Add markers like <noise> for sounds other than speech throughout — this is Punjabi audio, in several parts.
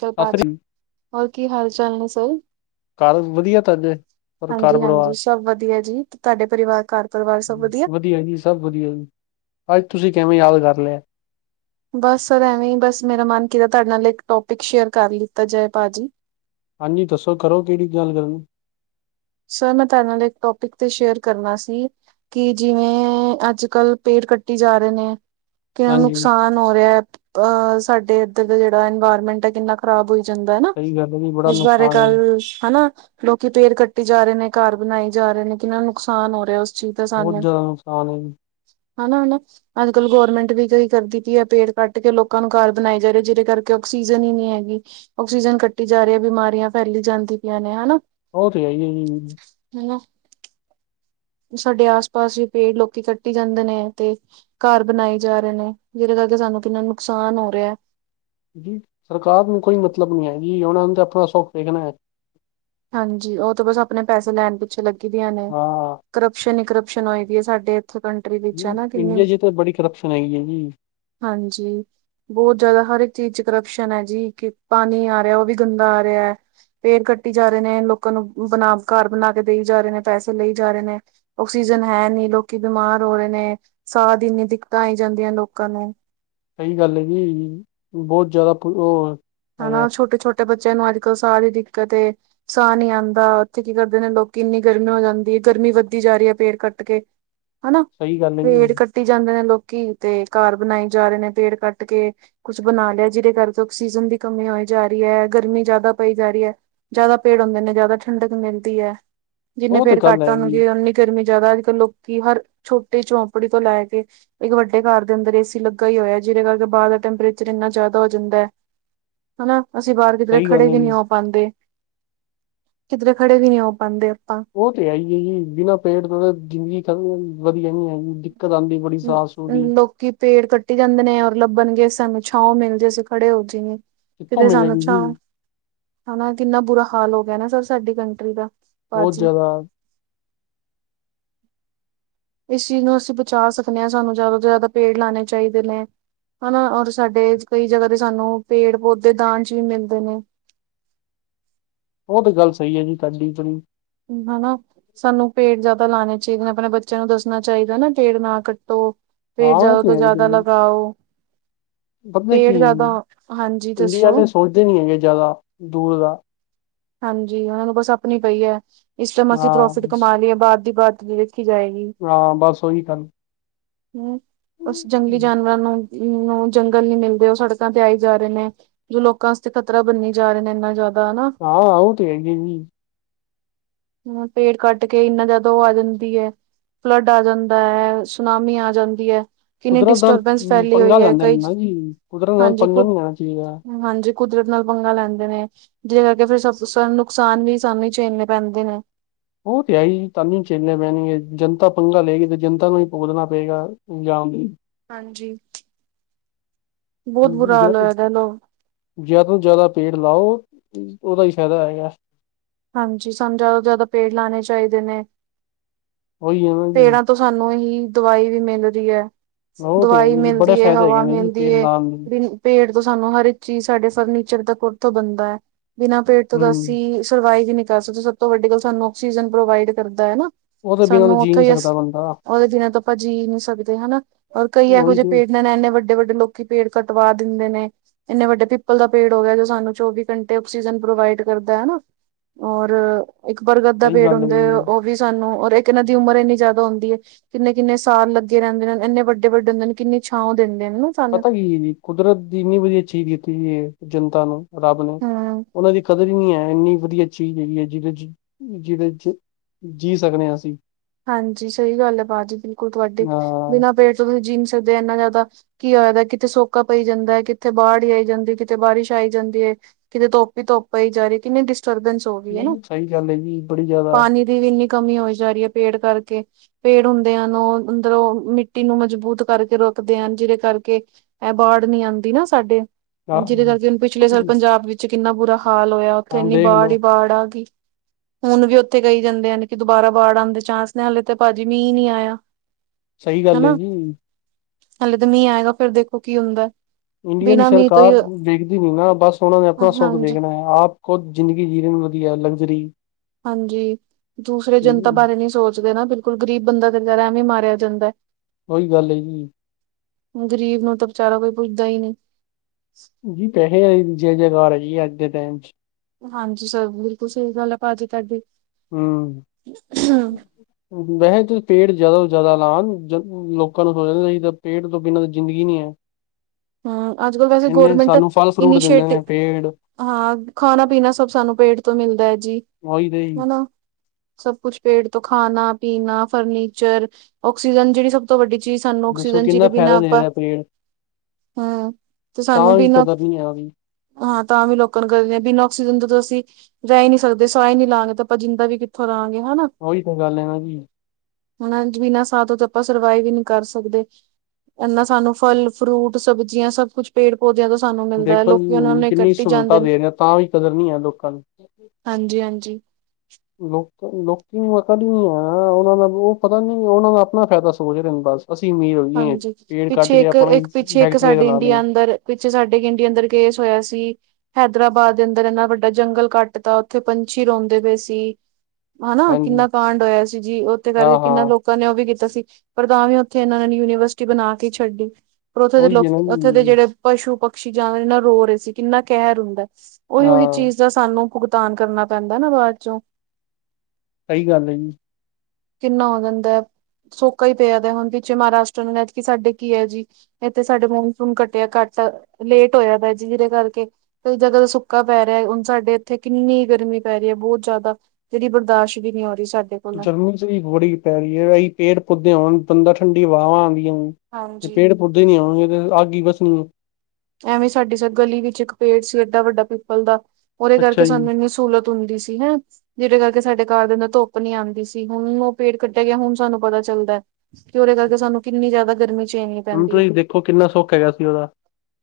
ਚ ਭਜੀ ਸਸਰੀ ਹੋਰ ਕੀ ਹਾਲ ਚਾਲ ਨੇ ਸੋ। ਕਰੱਲ ਵਧੀਆ ਤਨੇ! ਪਰ ਘਰ ਹਾਂਜੀ-ਹਾਂਜੀ ਪਰਵਾਰ ਸਭ ਵਧੀਆ ਜੀ ਤੁਹਾਡੇ ਪਰਿਵਾਰ ਘਰ ਪਰਿਵਾਰ ਸਭ ਵਧੀਆ ਜੀ ਸਭ ਵਧੀਆ ਜੀ। ਅੱਜ ਤੁਸੀਂ ਕਿਵੇਂ ਯਾਦ ਕਰ ਲਿਆ। ਬਸ ਸਰ ਐਵੇਂ ਹੀ ਬਸ ਮੇਰਾ ਮਨ ਕੀਤਾ ਤੁਹਾਡੇ ਨਾਲ ਇੱਕ ਟੋਪਿਕ ਸ਼ੇਅਰ ਕਰ ਲੀਤਾ ਜਾਏ ਭਾਜੀ ਹਾਂਜੀ ਦੱਸੋ ਕਰੋ ਕਿਹੜੀ ਗੱਲ ਕਰਨ। ਸਰ ਮੈਂ ਤੁਹਾਡੇ ਨਾਲ ਇੱਕ ਟੋਪਿਕ ਤੇ ਸ਼ੇਅਰ ਕਰਨਾ ਸੀ। ਕਿ ਜਿਵੇਂ ਅੱਜ ਕੱਲ੍ਹ ਪੇੜ ਕੱਟੀ ਜਾ ਰਹੇ ਨੇ। ਕਿਹਾ ਹਾਂਜੀ ਨੁਕਸਾਨ ਹੋ ਰਿਹਾ ਅਹ ਸਾਡੇ ਇੱਧਰ ਦਾ ਜਿਹੜਾ ਇਨਵਾਇਰਮੈਂਟ ਹੈ ਕਿੰਨਾ ਖਰਾਬ ਹੋਇ। ਜਾਂਦਾ ਹਨਾ ਸਹੀ ਗੱਲ ਹੈ ਜੀ ਬੜਾ ਇਸ ਬਾਰੇ ਨੁਕਸਾਨ ਹੈ ਗੱਲ ਜੀ, ਹਨਾ ਲੋਕੀ ਪੇੜ ਕੱਟ ਜਾ ਰਹੇ ਨੇ ਘਰ ਬਣਾਈ ਜਾ ਰਹੇ ਨੇ ਕਿਨਾਂ ਨੂੰ ਨੁਕਸਾਨ ਹੋ ਰਿਹਾ। ਚੀਜ਼ ਬਹੁਤ ਜ਼ਿਆਦਾ ਨੁਕਸਾਨ ਜੀ! ਹਨਾ ਹਨਾ ਅੱਜ ਕੱਲ ਗੌਰਮੈਂਟ ਵੀ ਹੀ ਕਰਦੀ ਪਈ ਹੈ ਪੇੜ ਕੱਟ ਕੇ ਲੋਕਾਂ ਨੂੰ ਘਰ ਬਣਾਏ ਜਾ ਰਹੇ ਜਿਹਦੇ ਕਰਕੇ ਆਕਸੀ ਸੀਜਨ ਹੀ ਨਹੀਂ ਹੈਗੀ ਆਕਸੀਜਨ ਘੱਟੀ ਜਾ ਰਹੀ ਹੈ ਬਿਮਾਰੀਆਂ ਫੈਲੀ ਜਾਂਦੀ ਪਿਆਂ ਨੇ ਹਨਾ। ਉਹ ਤੇ ਹੈਈ ਏ ਜੀ ਹ! ਸਾਡੇ ਆਸ ਪਾਸ ਵੀ ਪੇੜ ਲੋਕੀ ਕੱਟੀ ਜਾਂਦੇ ਨੇ ਤੇ ਘਰ ਬਣਾਈ ਜਾ ਰਹੇ ਨੇ ਜਿਹਦੇ ਸਾਨੂੰ ਕਿੰਨਾ ਨੁਕਸਾਨ ਹੋ ਰਿਹਾ। ਜੀ ਸਰਕਾਰ ਨੂੰ ਕੋਈ ਮਤਲਬ ਨੀ ਹੈ ਜੀ ਉਹਨਾਂ ਨੂੰ ਤੇ ਆਪਣਾ ਸੁੱਖ ਵੇਖਣੈ ਹਾਂਜੀ ਉਹ ਤਾਂ ਬਸ ਆਪਣੇ ਪੈਸੇ ਲੈਣ ਪਿੱਛੇ ਲੱਗੀ ਦੀਆਂ ਨੇ ਹਾਂ ਕਰਪਸ਼ਨ ਹੀ ਕਰ! ਹੋਈ ਦੀ ਹੈ ਸਾਡੇ। ਇੱਥੇ ਕੰਟਰੀ ਵਿੱਚ ਹ ਹਨਾ ਕਿੰਨੀ ਇੰਡੀਆ ਜੀ ਤੇ ਬੜੀ ਕਰਪਸ਼ਨ ਹੈਗੀ ਹੈ ਜੀ। ਹਾਂਜੀ ਬਹੁਤ ਜ਼ਿਆਦਾ ਹਰ ਇੱਕ! ਚੀਜ਼ ਚ ਕਰਪਸ਼ਨ ਹੈ ਜੀ ਕਿ ਪਾਣੀ ਆ ਰਿਹਾ ਉਹ ਵੀ ਗੰਦਾ ਆ ਰਿਹਾ ਹੈ ਪੇੜ ਕੱ ਟੀ ਜਾ ਰਹੇ ਨੇ ਲੋਕਾਂ ਨੂੰ ਬਣਾ ਘਰ ਬਣਾ ਕੇ ਦੇਈ ਜਾ ਰਹੇ ਨੇ ਪੈਸੇ ਲਈ ਜਾ ਰਹੇ ਨੇ ਆਕਸੀਜਨ ਹੈ ਨਹੀ ਲੋਕੀ ਬਿਮਾਰ ਹੋ ਰਹੇ ਨੇ ਸਾਹ ਦੀ ਇੰਨੀ ਦਿੱਕਤਾਂ ਆਈ ਜਾਂਦੀਆਂ ਲੋਕਾਂ ਨੂੰ ਸਹੀ ਗੱਲ ਹੈ ਜੀ ਬਹੁਤ ਜ਼ਿਆਦਾ ਉਹ ਹੈਗਾ ਹਨਾ ਛੋਟੇ ਛੋਟੇ ਬੱਚੇ। ਬੱਚਿਆਂ ਨੂੰ ਅੱਜ ਕੱਲ੍ਹ ਸਾਹ ਦੀ ਦਿੱਕਤ ਏ ਸਾਹ ਨੀ ਆਂਦਾ ਉੱਥੇ ਕੀ ਕਰਦੇ ਨੇ ਲੋਕੀ ਇੰਨੀ ਗਰਮੀ ਹੋ ਜਾਂਦੀ ਗਰਮੀ ਵੱਧਦੀ ਜਾ ਰਹੀ ਹੈ ਪੇੜ ਕੱਟ ਕੇ ਹਨਾ ਸਹੀ ਗੱਲ ਹੈ ਜੀ ਪੇੜ ਕੱਟੀ ਜਾਂਦੇ ਨੇ ਲੋਕ ਕੀ ਤੇ ਘਰ ਬਣਾਈ ਜਾ ਰਹੇ ਨੇ ਪੇੜ ਕੱਟ ਕੇ ਕੁੱਛ ਬਣਾ ਲਿਆ ਜਿਹਦੇ ਕਰਕੇ ਆਕਸੀਜਨ ਦੀ ਗਰਮੀ ਹੋਈ ਜਾ ਰਹੀ ਹੈ ਗਰਮੀ ਜ਼ਿਆਦਾ ਪਈ ਜਾ ਰਹੀ ਹੈ ਜਿਆਦਾ ਪੇੜ ਹੁੰਦੇ ਨੇ ਜ਼ਿਆਦਾ ਠੰਡਕ ਮਿਲਦੀ ਹੈ ਜਿੰਨੇ ਉਹ ਤੇ ਪੇੜ ਗੱਲ ਕੱਟ ਹੈ ਜੀ ਹੋਣਗੇ ਊਨੀ ਗਰਮੀ ਜ਼ਿਆਦਾ ਅੱਜ ਕੱਲ ਲੋਕੀ ਹਰ ਛੋਟੀ ਝੋਪੜੀ ਤੋਂ ਲੈ ਕੇ ਇੱਕ ਵੱਡੇ ਘਰ ਦੇ ਅੰਦਰ ਏਸੀ ਲੱਗਾ ਹੀ ਹੋਇਆ ਜਿਹਦੇ ਕਰਕੇ ਬਾਹਰ ਦਾ ਟੈਂਪਰੇਚਰ ਇੰਨਾ ਜ਼ਿਆਦਾ ਹੋ ਜਾਂਦਾ ਹੈ ਹਨਾ ਅਸੀਂ ਬਾਹਰ ਕਿਧਰੇ ਸਹੀ ਖੜੇ ਗੱਲ ਹੈ ਵੀ ਜੀ ਨਹੀਂ ਹੋ ਪਾਂਦੇ ਕਿਧਰੇ ਖੜੇ ਵੀ ਨਹੀਂ ਹੋ ਪਾਂਦੇ ਓ ਤੇ ਹੈਈ ਏ ਜੀ ਬਿਨਾ ਪੇੜ ਤੋਂ ਤੇ ਜ਼ਿੰਦਗੀ ਵਧੀਆ ਨੀ ਹੈਗੀ ਦਿੱਕਤ ਆਂਦੀ ਬੜੀ ਸਾਹ ਸੂ ਦੀ ਲੋਕੀ ਪੇੜ ਕੱਟੀ ਜਾਂਦੇ ਨੇ ਔਰ ਲੱਭਣਗੇ ਸਾਨੂੰ ਛਾਓ ਮਿਲ ਜਾਏ ਅਸੀਂ ਖੜੇ ਹੋ ਕਿੱਥੋਂ ਕਿਤੇ ਸਾਨੂੰ ਛਾਂ ਮਿਲੇਗੀ ਹਨਾ ਕਿੰਨਾ ਬੁਰਾ ਹਾਲ ਹੋ ਗਿਆ ਨਾ ਸਰ ਸਾਡੀ ਕੰਟਰੀ ਦਾ ਬਹੁਤ ਭਾਜੀ ਜ਼ਿਆਦਾ ਇਸ ਚੀਜ਼ ਨੂੰ ਅਸੀਂ ਬਚਾ ਸਕਨੇ ਆਂ ਸਾਨੂੰ ਜ਼ਿਆਦਾ ਤੋਂ ਜ਼ਿਆਦਾ ਪੇੜ ਲਾਨੇ ਚਾਹੀਦੇ ਨੇ ਹਨਾ ਔਰ ਸਾਡੇ ਕਈ ਜਗ੍ਹਾ ਤੇ ਸਾਨੂੰ ਪੇੜ ਪੌਦੇ ਦਾਨ ਚ ਵੀ ਮਿਲਦੇ ਨੇ <inaudible> ਉਹ ਤੇ ਗੱਲ ਸਹੀ ਹੈ ਜੀ ਤੁਹਾਡੀ ਬੜੀ ਹਨਾ ਸਾਨੂੰ ਪੇੜ ਜਿਆਦਾ ਲਾਣੇ ਚਾਹੀਦੇ ਨੇ ਆਪਣੇ ਬੱਚਿਆਂ ਨੂੰ ਦੱਸਣਾ ਚਾਹੀਦੈ ਨਾ ਪੇੜ ਨਾ ਕੱਟੋ ਹਾਂ ਪੇੜ ਉਹ ਜਿਆਦਾ ਤੇ ਤੋਂ ਹੈ ਜ਼ਿਆਦਾ ਹੀ ਹੈ ਲਗਾਓ ਪਤਾ ਪੇੜ ਕੀ ਜ਼ਿਆਦਾ ਹਾਂਜੀ ਇੰਡੀਆ ਦੱਸੋ। ਵਾਲੇ ਸੋਚਦੇ ਨੀ ਹੈ ਕਿ ਜ਼ਿਆਦਾ ਦੂਰ ਦਾ। ਹਾਂਜੀ, ਉਹਨਾਂ ਨੂੰ ਬਸ ਆਪਣੀ ਪਈ ਹੈ ਇਸ ਟਾਈਮ ਅਸੀਂ ਪ੍ਰੋਫਿਟ ਹਾਂ ਕਮਾ ਲਈਏ ਬਾਅਦ ਦੀ ਬਾਅਦ ਜ ਹਾਂ, ਬਸ ਉਓਹੀ ਗੱਲ। ਹੂੰ, ਉਸ ਜੰਗਲੀ ਜਾਨਵਰਾਂ ਨੂੰ ਨੂੰ ਜੰਗਲ ਨੀ ਮਿਲਦੇ ਉਹ ਸੜਕਾਂ ਤੇ ਆਈ ਜਾ ਰਹੇ ਨੇ ਜੋ ਲੋਕਾਂ ਵਸਤੇ ਖ਼ਤਰਾ ਬੰਨੀ ਜਾ ਰਹੇ ਨੇ ਇੰਨਾ ਜ਼ਿਆਦਾ। ਹਨਾ ਹਾਂ, ਉਹ ਤੇ ਹੈ ਹੀ ਜੀ। ਪੇਟ ਕੱਟ ਕੇ ਇੰਨਾ ਜ਼ਿਆਦਾ ਉਹ ਆ ਜਾਂਦੀ ਹੈ। ਫਲੱਡ ਆ ਜਾਂਦਾ ਹੈ, ਸੁਨਾਮੀ ਆ ਜਾਂਦੀ ਹੈ। ਕਿੰਨੀ ਕੁਦਰਤ ਨਾਲ ਡਿਸਟਰਬੈਂਸ ਅਮ, ਫੈਲੀ ਪੰਗਾ ਹੋਈ ਹੈ ਲੈਂਦੇ ਕਈ, ਨੇ ਨਾ ਜੀ ਕੁਦਰਤ ਨਾਲ ਹਾਂਜੀ। ਪੰਗਾ ਨੀ ਲੈਣਾ ਚਾਹੀਦਾ ਕੁਦਰਤ ਨਾਲ ਪੰਗਾ ਲੈਂਦੇ ਨੇ ਜਿਹਦੇ ਕਰਕੇ ਫਿਰ ਨੁਕਸਾਨ ਵੀ ਸਾਨੂੰ ਹੀ ਝੇਲਨੇ ਪੈਂਦੇ ਨੇ। ਉਹ ਤੇ ਆਈ, ਤੁਹਾਨੂੰ ਚੇਲਨੇ ਪੈਣਗੇ ਜਨਤਾ ਪੰਗਾ ਲਏਗੀ ਤੇ ਜਨਤਾ ਨੂੰ ਭੁਗਤਨਾ ਪਏਗਾ ਇਲਜਾਮ ਵੀ। ਹਾਂਜੀ। ਬਹੁਤ ਬੁਰਾ ਹਾਲ ਹੋਇਆ ਦਾ ਲੋ ਜਿਆਦਾ ਤੋਂ ਜਿਆਦਾ ਪੇੜ ਲਾਓ। ਉਹਦਾ ਹੀ ਫਾਇਦਾ ਹੈਗਾ। ਹਾਂਜੀ, ਸਾਨੂੰ ਜ਼ਿਆਦਾ ਤੋਂ ਜ਼ਿਆਦਾ ਪੇੜ ਲਾਉਣੇ ਚਾਹੀਦੇ ਨੇ। ਉਹੀ ਹੈ ਨਾ ਜੀ ਪੇੜਾਂ ਤੋਂ ਸਾਨੂੰ ਇ ਦਵਾਈ ਵੀ ਮਿੱਲਦੀ ਹੈ। ਉਹ ਤੇ ਹੈ ਦਵਾਈ ਹੀ ਜੀ ਬੜੇ ਮਿਲਦੀ ਹੈ, ਫਾਇਦੇ ਹੈਗੇ ਹਵਾ ਨੇ ਜੀ ਪੇੜ ਮਿਲਦੀ ਹੈ ਲਾਉਣ ਦੇ ਪੇੜ ਤੋਂ ਸਾਨੂੰ ਹਰ ਇੱਕ ਚੀਜ਼ ਸਾਡੇ ਫਰਨੀਚਰ ਤੋ ਬਣਦਾ ਹੈ ਬਿਨਾਂ ਪੇੜ ਤੋਂ ਤਾਂ ਹੂੰ ਅਸੀਂ ਸਰਵਾਈਵ ਵੀ ਨਹੀਂ ਸਭ ਤੋਂ ਵੱਡੀ ਗੱਲ ਸਾਨੂੰ ਆਕਸੀਜਨ ਪ੍ਰੋਵਾਈਡ ਕਰਦਾ ਹੈਨਾ। ਉਹਦੇ ਬਿਨਾਂ ਜੀਣਾ ਆਉਂਦੇ ਬਿਨਾ ਆਪਾ ਤੇ ਜੀ ਨਹੀਂ ਸਕਦੇ ਹੈਨਾ, ਔਰ ਕਈ ਇਹੋ ਉਹੀ ਜਿਹੇ ਤੇ ਪੇਟਨ ਇਨੇ ਵੜੇ ਵੱਡੇ ਵੱਡੇ ਲੋਕੀ ਪੇੜ ਕਟਵਾ ਦਿੰਦੇ ਨੇ ਇੰਨੇ ਵੱਡੇ ਪਿੱਪਲ ਦਾ ਪੇੜ ਹੋ ਗਿਆ ਸਾਨੂੰ ਚੌਵੀ ਘੰਟੇ ਆਕਸੀਜਨ ਪ੍ਰੋਵਾਈਡ ਕਰਦਾ ਹੈਨਾ ਔਰ ਇੱਕ ਬਰਗਤ ਦਾ ਸਹੀ ਪੇੜ ਗੱਲ ਹੈ ਹੁੰਦੇ ਜੀ ਉਹ ਵੀ ਸਾਨੂੰ ਔਰ ਇੱਕ ਦੀ ਉਮਰ ਇੰਨੀ ਜ਼ਿਆਦਾ ਹੁੰਦੀ ਹੈ ਕਿੰਨੇ- ਕਿੰਨੇ ਸਾਲ ਲੱਗੇ ਰਹਿੰਦੇ ਨੇ ਇੰਨੇ ਵੱਡੇ-ਵੱਡੇ ਹੁੰਦੇ ਨੇ ਕਿੰਨੀ ਛਾਓ ਪਤਾ ਕੀ ਇਹ ਜੀ, ਕੁਦਰਤ ਦੀ ਇੰਨੀ ਵਧੀਆ ਚੀਜ਼ ਦਿੱਤੀ ਜਨਤਾ ਨੂੰ। ਰੱਬ ਨੂੰ, ਹਮ ਉਹਨਾਂ ਦੀ ਕਦਰ ਹੀ ਨਹੀਂ ਹੈ ਇਹਨਾਂ ਨੂੰ। ਵਧੀਆ ਚੀਜ਼ ਹੈਗੀ ਜੀ ਜਿਹਦੇ ਚ ਜਿਹਦੇ- ਚ ਜੀ ਸਕਦੇ ਆ ਅਸੀਂ। ਹਾਂਜੀ, ਸਹੀ ਗੱਲ ਹੈ ਭਾਜੀ ਬਿਲਕੁਲ ਤੁਹਾਡੀ ਹਾਂ ਬਿਨਾਂ ਪੇੜ ਤੋਂਸੀਂ ਜੀ ਨਹੀਂ ਦੇ ਇੰਨਾ ਜ਼ਿਆਦਾ ਕੀ ਹੋਇਆਦਾ ਕਿਤੇ ਸੋਕਾ ਪਈ ਜਾਂਦਾ, ਕਿਤੇ ਬਾੜ ਹੀ ਆਈ ਜਾਂਦੀ ਹੈ, ਕਿਤੇ ਬਾਰਿਸ਼ ਆਈ ਜਾਂਦੀ ਹੈ। ਕਿਤੇ ਤੋਪ ਹੀ ਤੋਪ ਹੋਈ ਜਾ ਰਹੀ ਕਿੰਨੇ ਕਿੰਨੀ ਡਿਸਟਰਬਨੈਸ ਹੋ ਰਹੀ ਹੈ ਨਾ ਸਹੀ ਗੱਲ ਹੈ ਜੀ ਬੜੀ ਜ਼ਿਆਦਾ ਪਾਣੀ ਦੀ ਵੀ ਇੰਨੀ ਕਮੀ ਹੋਈ ਜਾ ਰਹੀ ਹੈ। ਪੇੜ ਕਰਕੇ ਪੇੜ ਹੁੰਦੇ ਹਨ ਉਹ ਅੰਦਰੋਂ ਮਿੱਟੀ ਨੂੰ ਮਜ਼ਬੂਤ ਕਰ ਕੇ ਰੱਖਦੇ ਹਨ ਜਿਹਦੇ ਕਰਕੇ ਕਰਕੇ ਇਹ ਬਾਰਡ ਨੀ ਆਉਂਦੀ ਨਾ ਸਾਡੇ। ਹਾਂ ਜਿਹਦੇ ਕਰਕੇ ਹੁਣ ਪਿਛਲੇ ਸਾਲ ਪੰਜਾਬ ਵਿੱਚ ਕਿੰਨਾ ਬੁਰਾ ਹਾਲ ਹੋਇਆ ਉੱਥੇ ਇੰਨੀ ਦੇਖ ਬਾੜ ਹੀ ਲਓ ਬਾੜ ਆ ਗਈ। ਹੁਣ ਵੀ ਉੱਥੇ ਕਈ ਜਾਂਦੇ ਆ ਕਿ ਦੁਬਾਰਾ ਬਾੜ ਆਉਂਦੇ ਚਾਂਸ ਨੇ ਹਲੇ ਤੇ ਭਾਜੀ ਮੀਂਹ ਨਹੀਂ ਆਇਆ। ਸਹੀ ਗੱਲ ਹੈ ਜੀ। ਹਲੇ ਤਾਂ ਮੀਂਹ ਆਏਗਾ ਫ਼ਿਰ ਦੇਖੋ ਕੀ ਹੁੰਦਾ? ਇੰਡੀਆ ਦੀ ਬਿਨਾਂ ਮੀਂਹ ਤੋਂ ਹੀ ਸਰਕਾਰ ਵੇਖਦੀ ਨੀ ਨਾ ਬਸ ਉਹਨਾਂ ਨੇ ਆਪਣਾ ਸੁਖ ਹਾਂਜੀ ਵੇਖਣਾ ਆਪ ਕੋ ਜਿੰਦਗੀ ਜੀ ਵਧੀਆ ਲਗਜ਼ਰੀ ਹਾਂਜੀ, ਦੂਸਰੇ ਜਨਤਾ ਬਾਰੇ ਨਹੀਂ ਸੋਚ ਨਾ, ਬਿਲਕੁਲ ਗਰੀਬ ਬੰਦਾ ਐਵੇਂ ਮਾਰਿਆ ਜਾਂਦਾ। ਉਹੀ ਗੱਲ ਹੈ ਜੀ। ਗਰੀਬ ਨੂੰ ਤਾਂ ਵਿਚਾਰਾ ਕੋਈ ਪੁੱਛਦਾ ਹੀ ਨਹੀਂ। ਜੀ ਪੈਸੇ ਵਾਲੇ ਦੀ ਜੈ- ਜੈਕਾਰ ਹ ਅੱਜ ਦੇ ਟਾਈਮ ਚ। ਹਾਂਜੀ ਸਰ ਬਿਲਕੁਲ ਸਹੀ ਗੱਲ ਆ ਭਾਜੀ ਤੁਹਾਡੀ। ਹੂੰ ਵੈਸੇ ਤੂੰ ਪੇੜ ਜਿਆਦਾ ਤੋਂ ਜਿਆਦਾ ਲਾਨ ਲੋਕਾਂ ਨੂੰ ਪਤਾ ਪੇੜ ਤੋਂ ਬਿਨਾਂ ਤੇ ਜ਼ਿੰਦਗੀ ਨਹੀਂ ਹੈ। ਅੱਜ-ਕਲ ਵੈਸੇ ਇੰਨੇ ਗਵਰਮੈਂਟ ਸਾਨੂੰ ਫਲ ਫਰੂਟ ਦਿੰਦੇ ਇਨੀਸ਼ੀਏਟ ਨੇ ਪੇੜ ਹਾਂ ਖਾਣਾ ਪੀਣਾ ਸਭ ਸਾਨੂੰ ਪੇੜ ਤੋਂ ਉਹੀ ਤੇ ਜੀ ਮਿਲਦਾ ਸਭ ਕੁਝ ਪੇਟ ਤੋਂ ਖਾਣਾ ਨਾ ਫਰਨੀਚਰ ਆਕਸੀਜਨ ਜਿਹੜੀ ਸਭ ਤੋਂ ਵੱਡੀ ਜੀ ਸਾਨੂੰ ਦੱਸੋ ਆਕਸੀਜਨ ਜੀ ਦੇ ਕਿੰਨਾ ਬਿਨਾਂ ਫਾਇਦਾ ਆਪਾਂ ਰਿਹਾ ਪੇੜ ਹਾਂ ਤੂੰ ਸਾਨੂੰ ਤਾਂ ਵੀ ਨਾ ਕਦਰ ਨਹੀਂ ਹੈ ਉਹਦੀ ਤਾਂ ਵੀ ਲੋਕਾਂ ਨੂੰ ਗਰਮੀ ਲਗਦੀ ਬਿਨਾਂ ਆਕਸੀਜ਼ਨ ਜਦੋਂ ਅਸੀਂ ਰਹਿ ਨਹੀਂ ਸਕਦੇ ਸਾਹ ਹੀ ਨਹੀਂ ਲਵਾਂਗੇ ਤੇ ਆਪਾਂ ਜਿੰਦਾ ਕਿਥੋਂ ਰਵਾਂਗੇ ਉਹੀ ਤੇ ਗੱਲ ਹੈ ਨਾ ਜੀ ਬਿਨਾਂ ਸਾਹ ਤੋਂ ਆਪਾ ਸਰਵਾਏ ਵੀ ਨਹੀਂ ਕਰ ਸਕਦੇ ਉਨਾ ਸਾਨੂੰ ਫਲ ਫਰੂਟ ਸਬਜ਼ੀਆਂ ਸਭ ਕੁੱਛ ਪੇੜ ਪੌਦਿਆਂ ਤੋਂ ਸਾਨੂੰ ਮਿਲਦਾ ਹੈ ਦੇਖੋ ਲੋਕੀ ਉਹਨਾਂ ਨੂੰ ਕਿੰਨੀ ਕੱਟੀ ਜਾਂਦੇ ਸਹੂਲਤਾਂ ਨੇ ਦੇ ਰਹੀਆਂ ਤਾਂ ਵੀ ਕਦਰ ਨਹੀਂ ਲੋਕਾਂ ਨੂੰ ਹਾਂਜੀ ਹਾਂਜੀ <unintelligible> <unintelligible> ਪਤਾ ਨਹੀਂ ਉਹਨਾਂ ਦਾ ਆਪਣਾ ਫਾਇਦਾ ਸੋਚ ਰਹਿੰਦਾ ਸੀ ਹਾਂਜੀ ਪਿੱਛੇ ਇੱਕ ਹੀ ਇੱਕ ਪਿੱਛੇ ਇੱਕ ਫੈਕਟਰੀ ਸਾਡੇ ਚਲਾ ਇੰਡੀਆ ਲਈ ਅੰਦਰ ਪਿੱਛੇ ਸਾਡੇ ਇੱਕ ਇੰਡੀਆ ਅੰਦਰ ਕੇਸ ਹੋਇਆ ਸੀ ਹੈਦਰਾਬਾਦ ਦੇ ਅੰਦਰ ਇੰਨਾ ਵੱਡਾ ਜੰਗਲ ਕੱਟ ਤਾ ਉੱਥੇ ਪੰਛੀ ਰੋਂਦੇ ਪਏ ਸੀ ਹਨਾ ਕਿੰਨਾ ਹਾਂਜੀ ਕਾਂਡ ਹੋਇਆ ਸੀ ਜੀ ਉੱਥੇ ਹਾਂ ਕਰਕੇ ਕਿੰਨਾ ਹਾਂ ਲੋਕਾਂ ਨੇ ਉਹ ਵੀ ਕੀਤਾ ਸੀ ਪਰ ਤਾਂ ਵੀ ਉੱਥੇ ਇਹਨਾਂ ਨੇ ਯੂਨੀਵਰਸਿਟੀ ਬਣਾ ਕੇ ਛੱਡੀ ਪਰ ਉੱਥੇ ਦੇ ਉਹੀ ਹੈ ਲੋਕ ਨਾ ਉੱਥੇ ਦੇ ਜੀ ਜਿਹੜੇ ਪਸ਼ੂ ਪ ਪਕਸ਼ੀ ਜਾਣਨਾ ਰੋ ਰਹੇ ਸੀ ਕਿੰਨਾ ਕਹਿਰ ਹੁੰਦਾ ਉਹੀ ਉਹੀ ਹਾਂ ਚੀਜ਼ ਦਾ ਸਾਨੂੰ ਭੁਗਤਾਨ ਕਰਨਾ ਪੈਂਦਾ ਨਾ ਬਾਅਦ ਚੋਂ ਸਹੀ ਗੱਲ ਹੈ ਜੀ ਕਿੰਨਾ ਹੋ ਜਾਂਦਾ ਸੋਕਾ ਹੀ ਪਿਆਦਾ ਹੁਣ ਪਿੱਛੇ ਮਹਾਰਾਸ਼ ਸਾਡੇ ਕੀ ਹੈ ਜੀ ਇਥੇ ਸਾਡੇ ਮਨਸੂਨ ਕੱਟਿਆ ਕੱਟ ਲੇਟ ਹੋਇਆ ਜੀ ਜਿਹਦੇ ਕਰਕੇ ਜਦ ਦਾ ਸੁੱਕਾ ਪੈ ਰਿਹਾ ਹੁਣ ਸਾਡੇ ਇੱਥੇ ਕਿੰਨੀ ਗਰਮੀ ਪੈ ਰਹੀ ਹੈ ਬਹੁਤ ਜ਼ਿਆਦਾ ਜਿਹੜੀ ਬਰ ਲਾਸ਼ ਵੀ ਨਹੀਂ ਆਂਦੀ। <unintelligible> ਪੇੜ ਪੌਦੇ ਆਂ ਹੁਣ ਅੰਦਰ ਠੰਡੀ ਵਾਹਵਾਂ ਆਉਂਦੀ ਹਾਂਜੀ ਪੇੜ ਪੌਦੇ ਨਹੀਂ ਹੋਣਗੇ ਤੇ ਅੱਗ ਹੀ ਵੜਸਣੀ ਐਵੇਂ ਸਾਡੀ ਗਲੀ ਵਿੱਚ ਇੱਕ ਪੇੜ ਸੀ ਏਡਾ ਵੱਡਾ ਪਿੱਪਲ ਦਾ ਉਹਦੇ ਕਰਕੇ ਅੱਛਾ ਜੀ ਸਾਨੂੰ ਇਨੇ ਸਹੂਲਤ ਹੁੰਦੀ ਸੀ ਨਾ ਜਿਹੜੇ ਸਾਡੇ ਘਰ ਦੇ ਅੰਦਰ ਧੁੱਪ ਨੀ ਆਉਂਦੀ ਸੀ ਹੁਣ ਉਹ ਪੇੜ ਕੱਢਿਆ ਗਿਆ ਹੁਣ ਸਾਨੂੰ ਪਤਾ ਚੱਲਦਾ ਕਿ ਉਹਦੇ ਕਰਕੇ ਸਾਨੂੰ ਕਿੰਨੀ ਜ਼ਿਆਦਾ ਗਰਮੀ ਝੇਲਣੀ ਹੁਣ ਪੈਂਦੀ ਹੈ। ਤੁਸੀਂ ਦੇਖੋ ਕਿੰਨਾ ਸੁੱਖ ਹੈਗਾ ਸੀ ਉਹਦਾ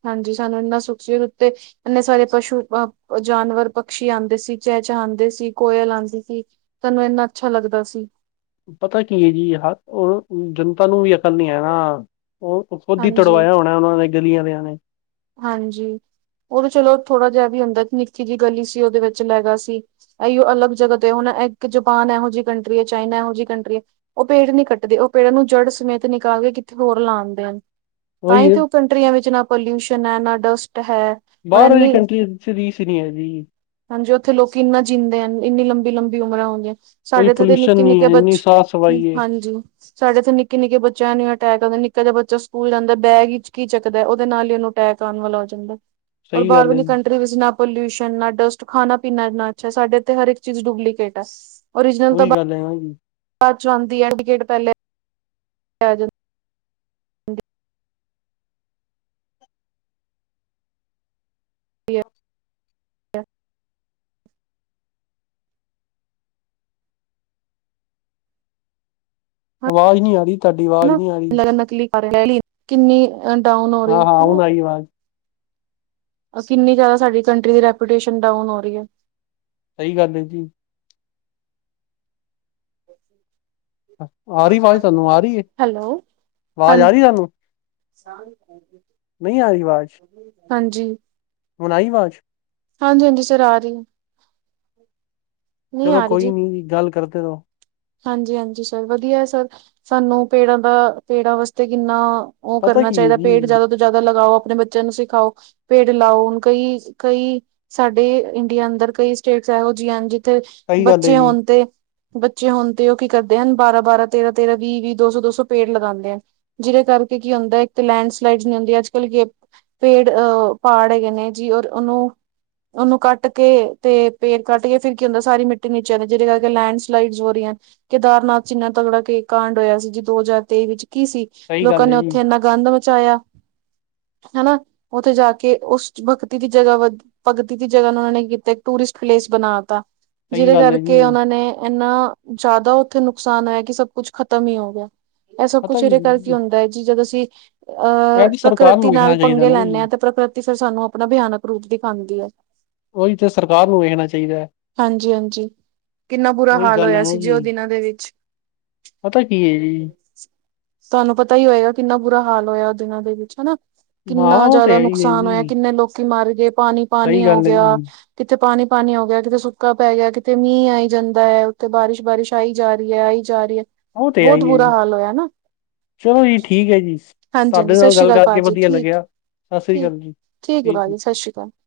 ਹਾਂਜੀ ਸਾਨੂੰ ਇੰਨਾ ਸੁਖਸ ਦੇ ਉੱਤੇ ਇਨੇ ਸਾਰੇ ਪਸ਼ੂ ਜਾਨਵਰ ਪਕਸ਼ੀ ਆਉਂਦੇ ਸੀ ਚ ਚ ਆਉਂਦੇ ਸੀ ਕੋਈ ਕੋਇਲ ਆਉਂਦੀ ਸੀ ਸਾਨੂੰ ਇਨਾ ਅੱਛਾ ਲੱਗਦਾ ਸੀ ਪਤਾ ਕੀ ਹੈ ਜੀ ਉਹ ਜਨਤਾ ਨੂੰ ਵੀ ਅਕਲ ਨਹੀਂ ਆ ਨਾ ਉਹ ਖੋਦੀ ਹਾਂਜੀ ਤੁੜਵਾਇਆ ਹੋਣਾ ਉਹਨਾਂ ਨੇ ਗਲੀਆਂ ਆਲੇ ਆ ਨੇ? ਹਾਂਜੀ ਔਹ ਤੇ ਚਲੋ ਥੋੜਾ ਜਿਹਾ ਵੀ ਅੰਦਰ, ਨਿਕੀ ਜਿਹੀ ਗੱਲੀ ਸੀ ਉਹਦੇ ਵਿੱਚ ਲੈਗਾ ਸੀ ਇਹਿਉ ਅਲਗ ਜਗਹਾ ਤੇ ਉਹਨੇ ਇੱਕ ਜੁਪਾਨ ਇਹੋ ਜਿਹੀ ਕੰਟਰੀ ਹੈ‍! ਚਾਈਨਾ੍ ਇਹੋ ਜਿਹੀ ਕੰਟਰੀ ਹੈ! ਉਹ ਪੇੜ ਨਹੀਂ ਕੱਟਦੇ ਉਹ ਪੇੜ ਨੂੰ ਜੜ ਸਮੇਤ ਨਿਕਾਲ ਕਿੱਥੇ ਹੋਰ ਲਾਉਦੇ ਹਨ। ਤਾਂ ਉਹੀ ਹੀ ਹੈ, ਤੇ ਉਹ ਕੰਟਰੀਆਂ ਵਿੱਚ ਨਾ ਪੋਲਿਊਸ਼ਨ ਹੈ। ਨਾ ਡਸਟ ਹੈ ਔਰ ਬਾਹਰ ਵਾਲੀ ਇੰਨੀ ਕੰਟਰੀ ਚ ਰੀਸ ਹੀ ਨਹੀਂ ਹੈ ਜੀ ਹਾਂਜੀ ਉੱਥੇ ਲੋਕੀ ਇੰਨਾ ਜਿੰਂਦੇ ਹਨ। ਇੰਨੀ ਲੰਬੀ ਲੰਬੀ ਉਮਰਾਂ ਹੁੰਦੀਆਂ ਕੋਈ ਸਾਡੇ ਇੱਥੇ ਦੇ ਪੋਲਿਊਸ਼ਨ ਨਿੱਕੇ, ਨਹੀਂ ਨਿੱਕੇ ਹੈ ਇੰਨੀ ਬੱਚੇ ਸਾਫ਼ ਸਫਾਈ ਹੈ ਹਾਂਜੀ ਸਾਡੇ ਇੱਥੇ ਨਿੱਕੇ, ਨਿੱਕੇ ਬੱਚਿਆਂ ਨੂੰ ਅਟੈਕ ਆਦੇ ਨੇ। ਕਦੇ ਬੱਚਾ ਸਕੂਲ ਜਾਂਦਾ ਬੈਗ ਹੀਚ ਕੀ ਚੱਕਦਾ ਉਹਦੇ ਨਾਲ ਹੀ ਉਹਨੂੰ ਅਟੈਕ ਆਉਣ ਵਾਲਾ ਹੋ ਜਾਂਦਾ ਔਰ ਸਹੀ ਬਾਹਰ ਗੱਲ ਹੈ ਵਲੀ ਜੀ ਕੰਟਰੀ ਵਿੱਚ ਨਾ। ਪੋਲਿਊਸ਼ਨ ਨਾ ਡਸਟ ਖਾਣਾ ਪੀਣਾ ਏਣਾ ਅਛਾ ਸਾਡੇ ਇਥੇ ਹਰ ਏਕ ਚੀਜ਼ ਡੁਪਲੀਕੇਟ ਹੈ ਉਹੀ ਗੱਲ ਹੈ ਹਨ। ਬਾਦ ਚੋਂ ਆਦੀ ਹੈ। ਟਿਕਟ ਪਹਿਲੇ ਐਜਲ <unintelligible> ਆਵਾਜ਼ ਨਹੀਂ ਆ ਰਹੀ ਤੁਹਾਡੀ ਆਵਾਜ਼ ਹਨਾ ਨਹੀਂ ਆ ਰਹੀ। ਲਗਨ ਨਕਲੀ ਕਿੰਨੀ ਅ ਡਾਊਨ ਹੋ ਹਾਂ ਰਹੀ ਹਾਂ ਹੁਣ ਆਈ ਆਵਾਜ਼ ਅਸੀਂ ਕਿੰਨੀ ਜ਼ਿਆਦਾ ਸਾਡੀ ਕੰਟਰੀ ਦੀ ਰੈਪੂਟੇਸ਼ਨ ਡਾਊਨ ਹੋ ਰੀ ਆ। ਸਈ ਗੱਲ ਐ ਜੀ। ਆ ਰਹੀ ਆਵਾਜ਼ ਤੁਹਾਨੂੰ ਆ ਰਹੀ ਹੈ ਹੈਲੋ ਆਵਾਜ਼ ਆ ਰਹੀ ਤੁਹਾਨੂੰ ਨਹੀਂ ਆ ਰਹੀ ਆਵਾਜ਼ ਹਾਂਜੀ। ਹਾਂਜੀ। ਹੁਣ ਆਈ ਆਵਾਜ਼। ਹਾਂਜੀ, ਹਾਂਜੀ ਸਰ! ਆ ਰਹੀ। ਨਹੀਂ ਚਲੋ ਆ ਰਹੀ ਕੋਈ ਨੀ ਜੀ ਗੱਲ ਕਰਦੇ ਆ। ਹਾਂਜੀ, ਹਾਂਜੀ ਸਰ ਵਧੀਆ ਸਰ ਸਾਨੂੰ ਪੇੜਾ ਦਾ ਪੇੜਾ ਵਾਸਤੇ ਕਿੰਨਾ।‌ ਉਹ ਪਤਾ ਕਰਨਾ ਕੀ ਹੈ ਚਾਹੀਦਾ, ਪੇੜ ਜੀ ਜਿਆਦਾ ਤੋਂ ਜ਼ਿਆਦਾ ਲਗਾਓ। ਆਪਣੇ ਬੱਚਿਆਂ ਨੂੰ ਸਿਖਾਓ ਪੇੜ ਲਾਓ, ਹੁਣ ਕਈ ਕਈ ਸਾਡੇ ਇੰਡੀਆ ਅੰਦਰ ਕਈ ਸਟੇਟ। ਇਹੋ ਜਿਹੀ ਇੰਜ ਤੇ ਸਹੀ ਗੱਲ ਹੈ ਬੱਚੇ ਜੀ ਹੋਣ ਤੇ। ਬੱਚੇ ਹੋਣ ਤੇ ਉਹ ਕੀ ਕਰਦੇ ਹਨ ਬਾਰਾਂ, ਬਾਰਾਂ ਤੇਰਾਂ, ਤੇਰਾਂ ਵੀਹ, ਵੀਹ ਦੋ ਸੌ ਦੋ ਸੌ ਪੇੜ ਲਗਾਂਦੇ ਆ ਜਿਹਦੇ ਕਰਕੇ ਕੀ ਹੁੰਦਾ ਇੱਕ ਲੈਂਡਸਲਾਈਡ ਨੀ ਹੁੰਦੀ ਅੱਜ ਕੱਲ ਪੇੜ ਅਅ ਪਹਾੜ ਹੈਗੇ ਨੇ ਜੀ ਔਰ ਉਹਨੂੰ। ਉਨੂ ਕੱਟ ਕੇ ਤੇ ਪੇੜ ਕੱਟ ਕੇ ਫਿਰ ਕੀ ਹੁੰਦਾ ਸਾਰੀ ਮਿੱਟੀ ਨੀਚੇ ਜਾਂਦੀ ਜਿਦੇ ਕਰਕੇ ਲੈਂਡ ਸਲਾਈਡ ਕੇਦਾਰਨਾਥ ਚ ਕਿੰਨਾ ਤਗੜਾ ਕੇ ਕਾਂਡ ਹੋਇਆ ਸੀ ਜੀ ਦੋ ਹਜ਼ਾਰ ਤੇਈ ਵਿੱਚ। ਕੀ ਸੀ। ਸਹੀ ਲੋਕਾ ਗੱਲ ਨੇ ਹੈ ਜੀ ਓਥੇ ਐਨਾ ਗੰਦ ਮਚਾਇਆ। ਹਨਾ ਉਥੇ ਜਾ ਕੇ ਉਸ ਭਗਤੀ ਦੀ ਜਗ੍ਹਾ ਭਗਤੀ ਦੀ ਜਗ੍ਹਾ ਨੂੰ ਉਹਨਾਂ ਨੇ ਕੀਤਾ। ਡਿਸ਼ਪਲੇਸ ਬਣਾ ਤਾਂ ਸਹੀ ਜਿਹਦੇ ਗੱਲ ਹੈ ਕਰਕੇ ਜੀ ਉਹਨਾਂ ਨੇ ਐਨਾ। ਜ਼ਿਆਦਾ ਉੱਥੇ ਨੁਕਸਾਨ ਐ ਕਿ ਸਭ ਕੁਛ ਖਤਮ ਹੀ ਹੋ ਗਿਆ। ਇਹ ਸਭ ਪਤਾ ਕੁਛ ਕੀ ਉਹਦੇ ਹੈ? ਕਰਕੇ ਹੁੰਦਾ ਐ ਜੀ ਜਦੋਂ ਅਸੀਂ ਅਹ ਇਹ ਵੀ ਸਰਕਾਰ ਨੂੰ ਪ੍ਰਕਿਰਤੀ ਨਾਲ ਵੇਖਣਾ ਚਾਹੀਦਾ ਪੰਗੇ ਨਾ ਲੈਂਣੇ ਆ ਜੀ ਤੇ ਪ੍ਰਕਿਰਤੀ ਫਿਰ ਸਾਨੂੰ ਆਪਣਾ ਭਿਆਨਕ ਰੂਪ ਦਿਖਾਂਦੀ ਐ। ਉਹੀ ਤੇ ਸਰਕਾਰ ਨੂੰ ਵੇਖਣਾ ਚਾਹੀਦਾ। ਹਾਂਜੀ-ਹਾਂਜੀ, ਕਿੰਨਾ ਬੁਰਾ ਉਹੀ ਹਾਲ ਗੱਲ ਹੈ ਹੋਇਆ ਨਾ ਸੀ ਜੀ ਉਹ ਦਿਨਾਂ ਦੇ ਵਿੱਚ। ਪਤਾ ਕੀ ਐ ਜੀ। ਤੁਹਾਨੂੰ ਪਤਾ ਈ ਹੋਏਗਾ ਕਿੰਨਾ ਬੁਰਾ ਹਾਲ ਹੋਇਆ ਓਹ ਦਿਨਾਂ ਦੇ ਵਿੱਚ ਹਨਾ। ਹਾਂ ਕਿੰਨਾ ਉਹ ਜ਼ਿਆਦਾ ਤੇ ਹੈ ਹੀ ਹੈ ਨੁਕਸਾਨ ਜੀ ਹੋਇਆ ਕਿੰਨੇ ਲੋਕ ਮਰ ਗਏ ਪਾਣੀ, ਪਾਣੀ ਸਹੀ ਹੋ ਗੱਲ ਹੈ ਗਿਆ ਜੀ ਕਿੱਥੇ ਪਾਣੀ, ਪਾਣੀ ਹੋ ਗਿਆ ਕਿਤੇ ਸੁੱਕਾ ਪੈ ਗਿਆ। ਕਿਤੇ ਮੀਂਹ ਆਈ ਜਾਂਦਾ ਉੱਥੇ ਬਾਰਿਸ਼, ਬਾਰਿਸ਼ ਆਈ ਜਾ ਰਹੀ ਆ ਆਈ ਜਾ ਰਹੀ ਆ। ਉਹ ਤੇ ਹੈਈ ਆ ਜੀ ਚਲੋ ਜੀ ਠੀਕ ਐ ਜੀ। ਹਾਂਜੀ-ਹਾਂਜੀ, ਤੁਹਾਡੇ ਸਤਿ ਨਾਲ ਸ਼੍ਰੀ ਗੱਲ ਅਕਾਲ ਕਰਕੇ ਭਾਜੀ ਵਧੀਆ ਠੀਕ ਲੱਗਿਆ ਸਤਿ ਸ੍ਰੀ ਠੀਕ, ਅਕਾਲ ਜੀ ਠੀਕ ਐ ਹੈ। ਭਾਜੀ ਸਤਿ ਸ਼੍ਰੀ ਅਕਾਲ। <inaudible>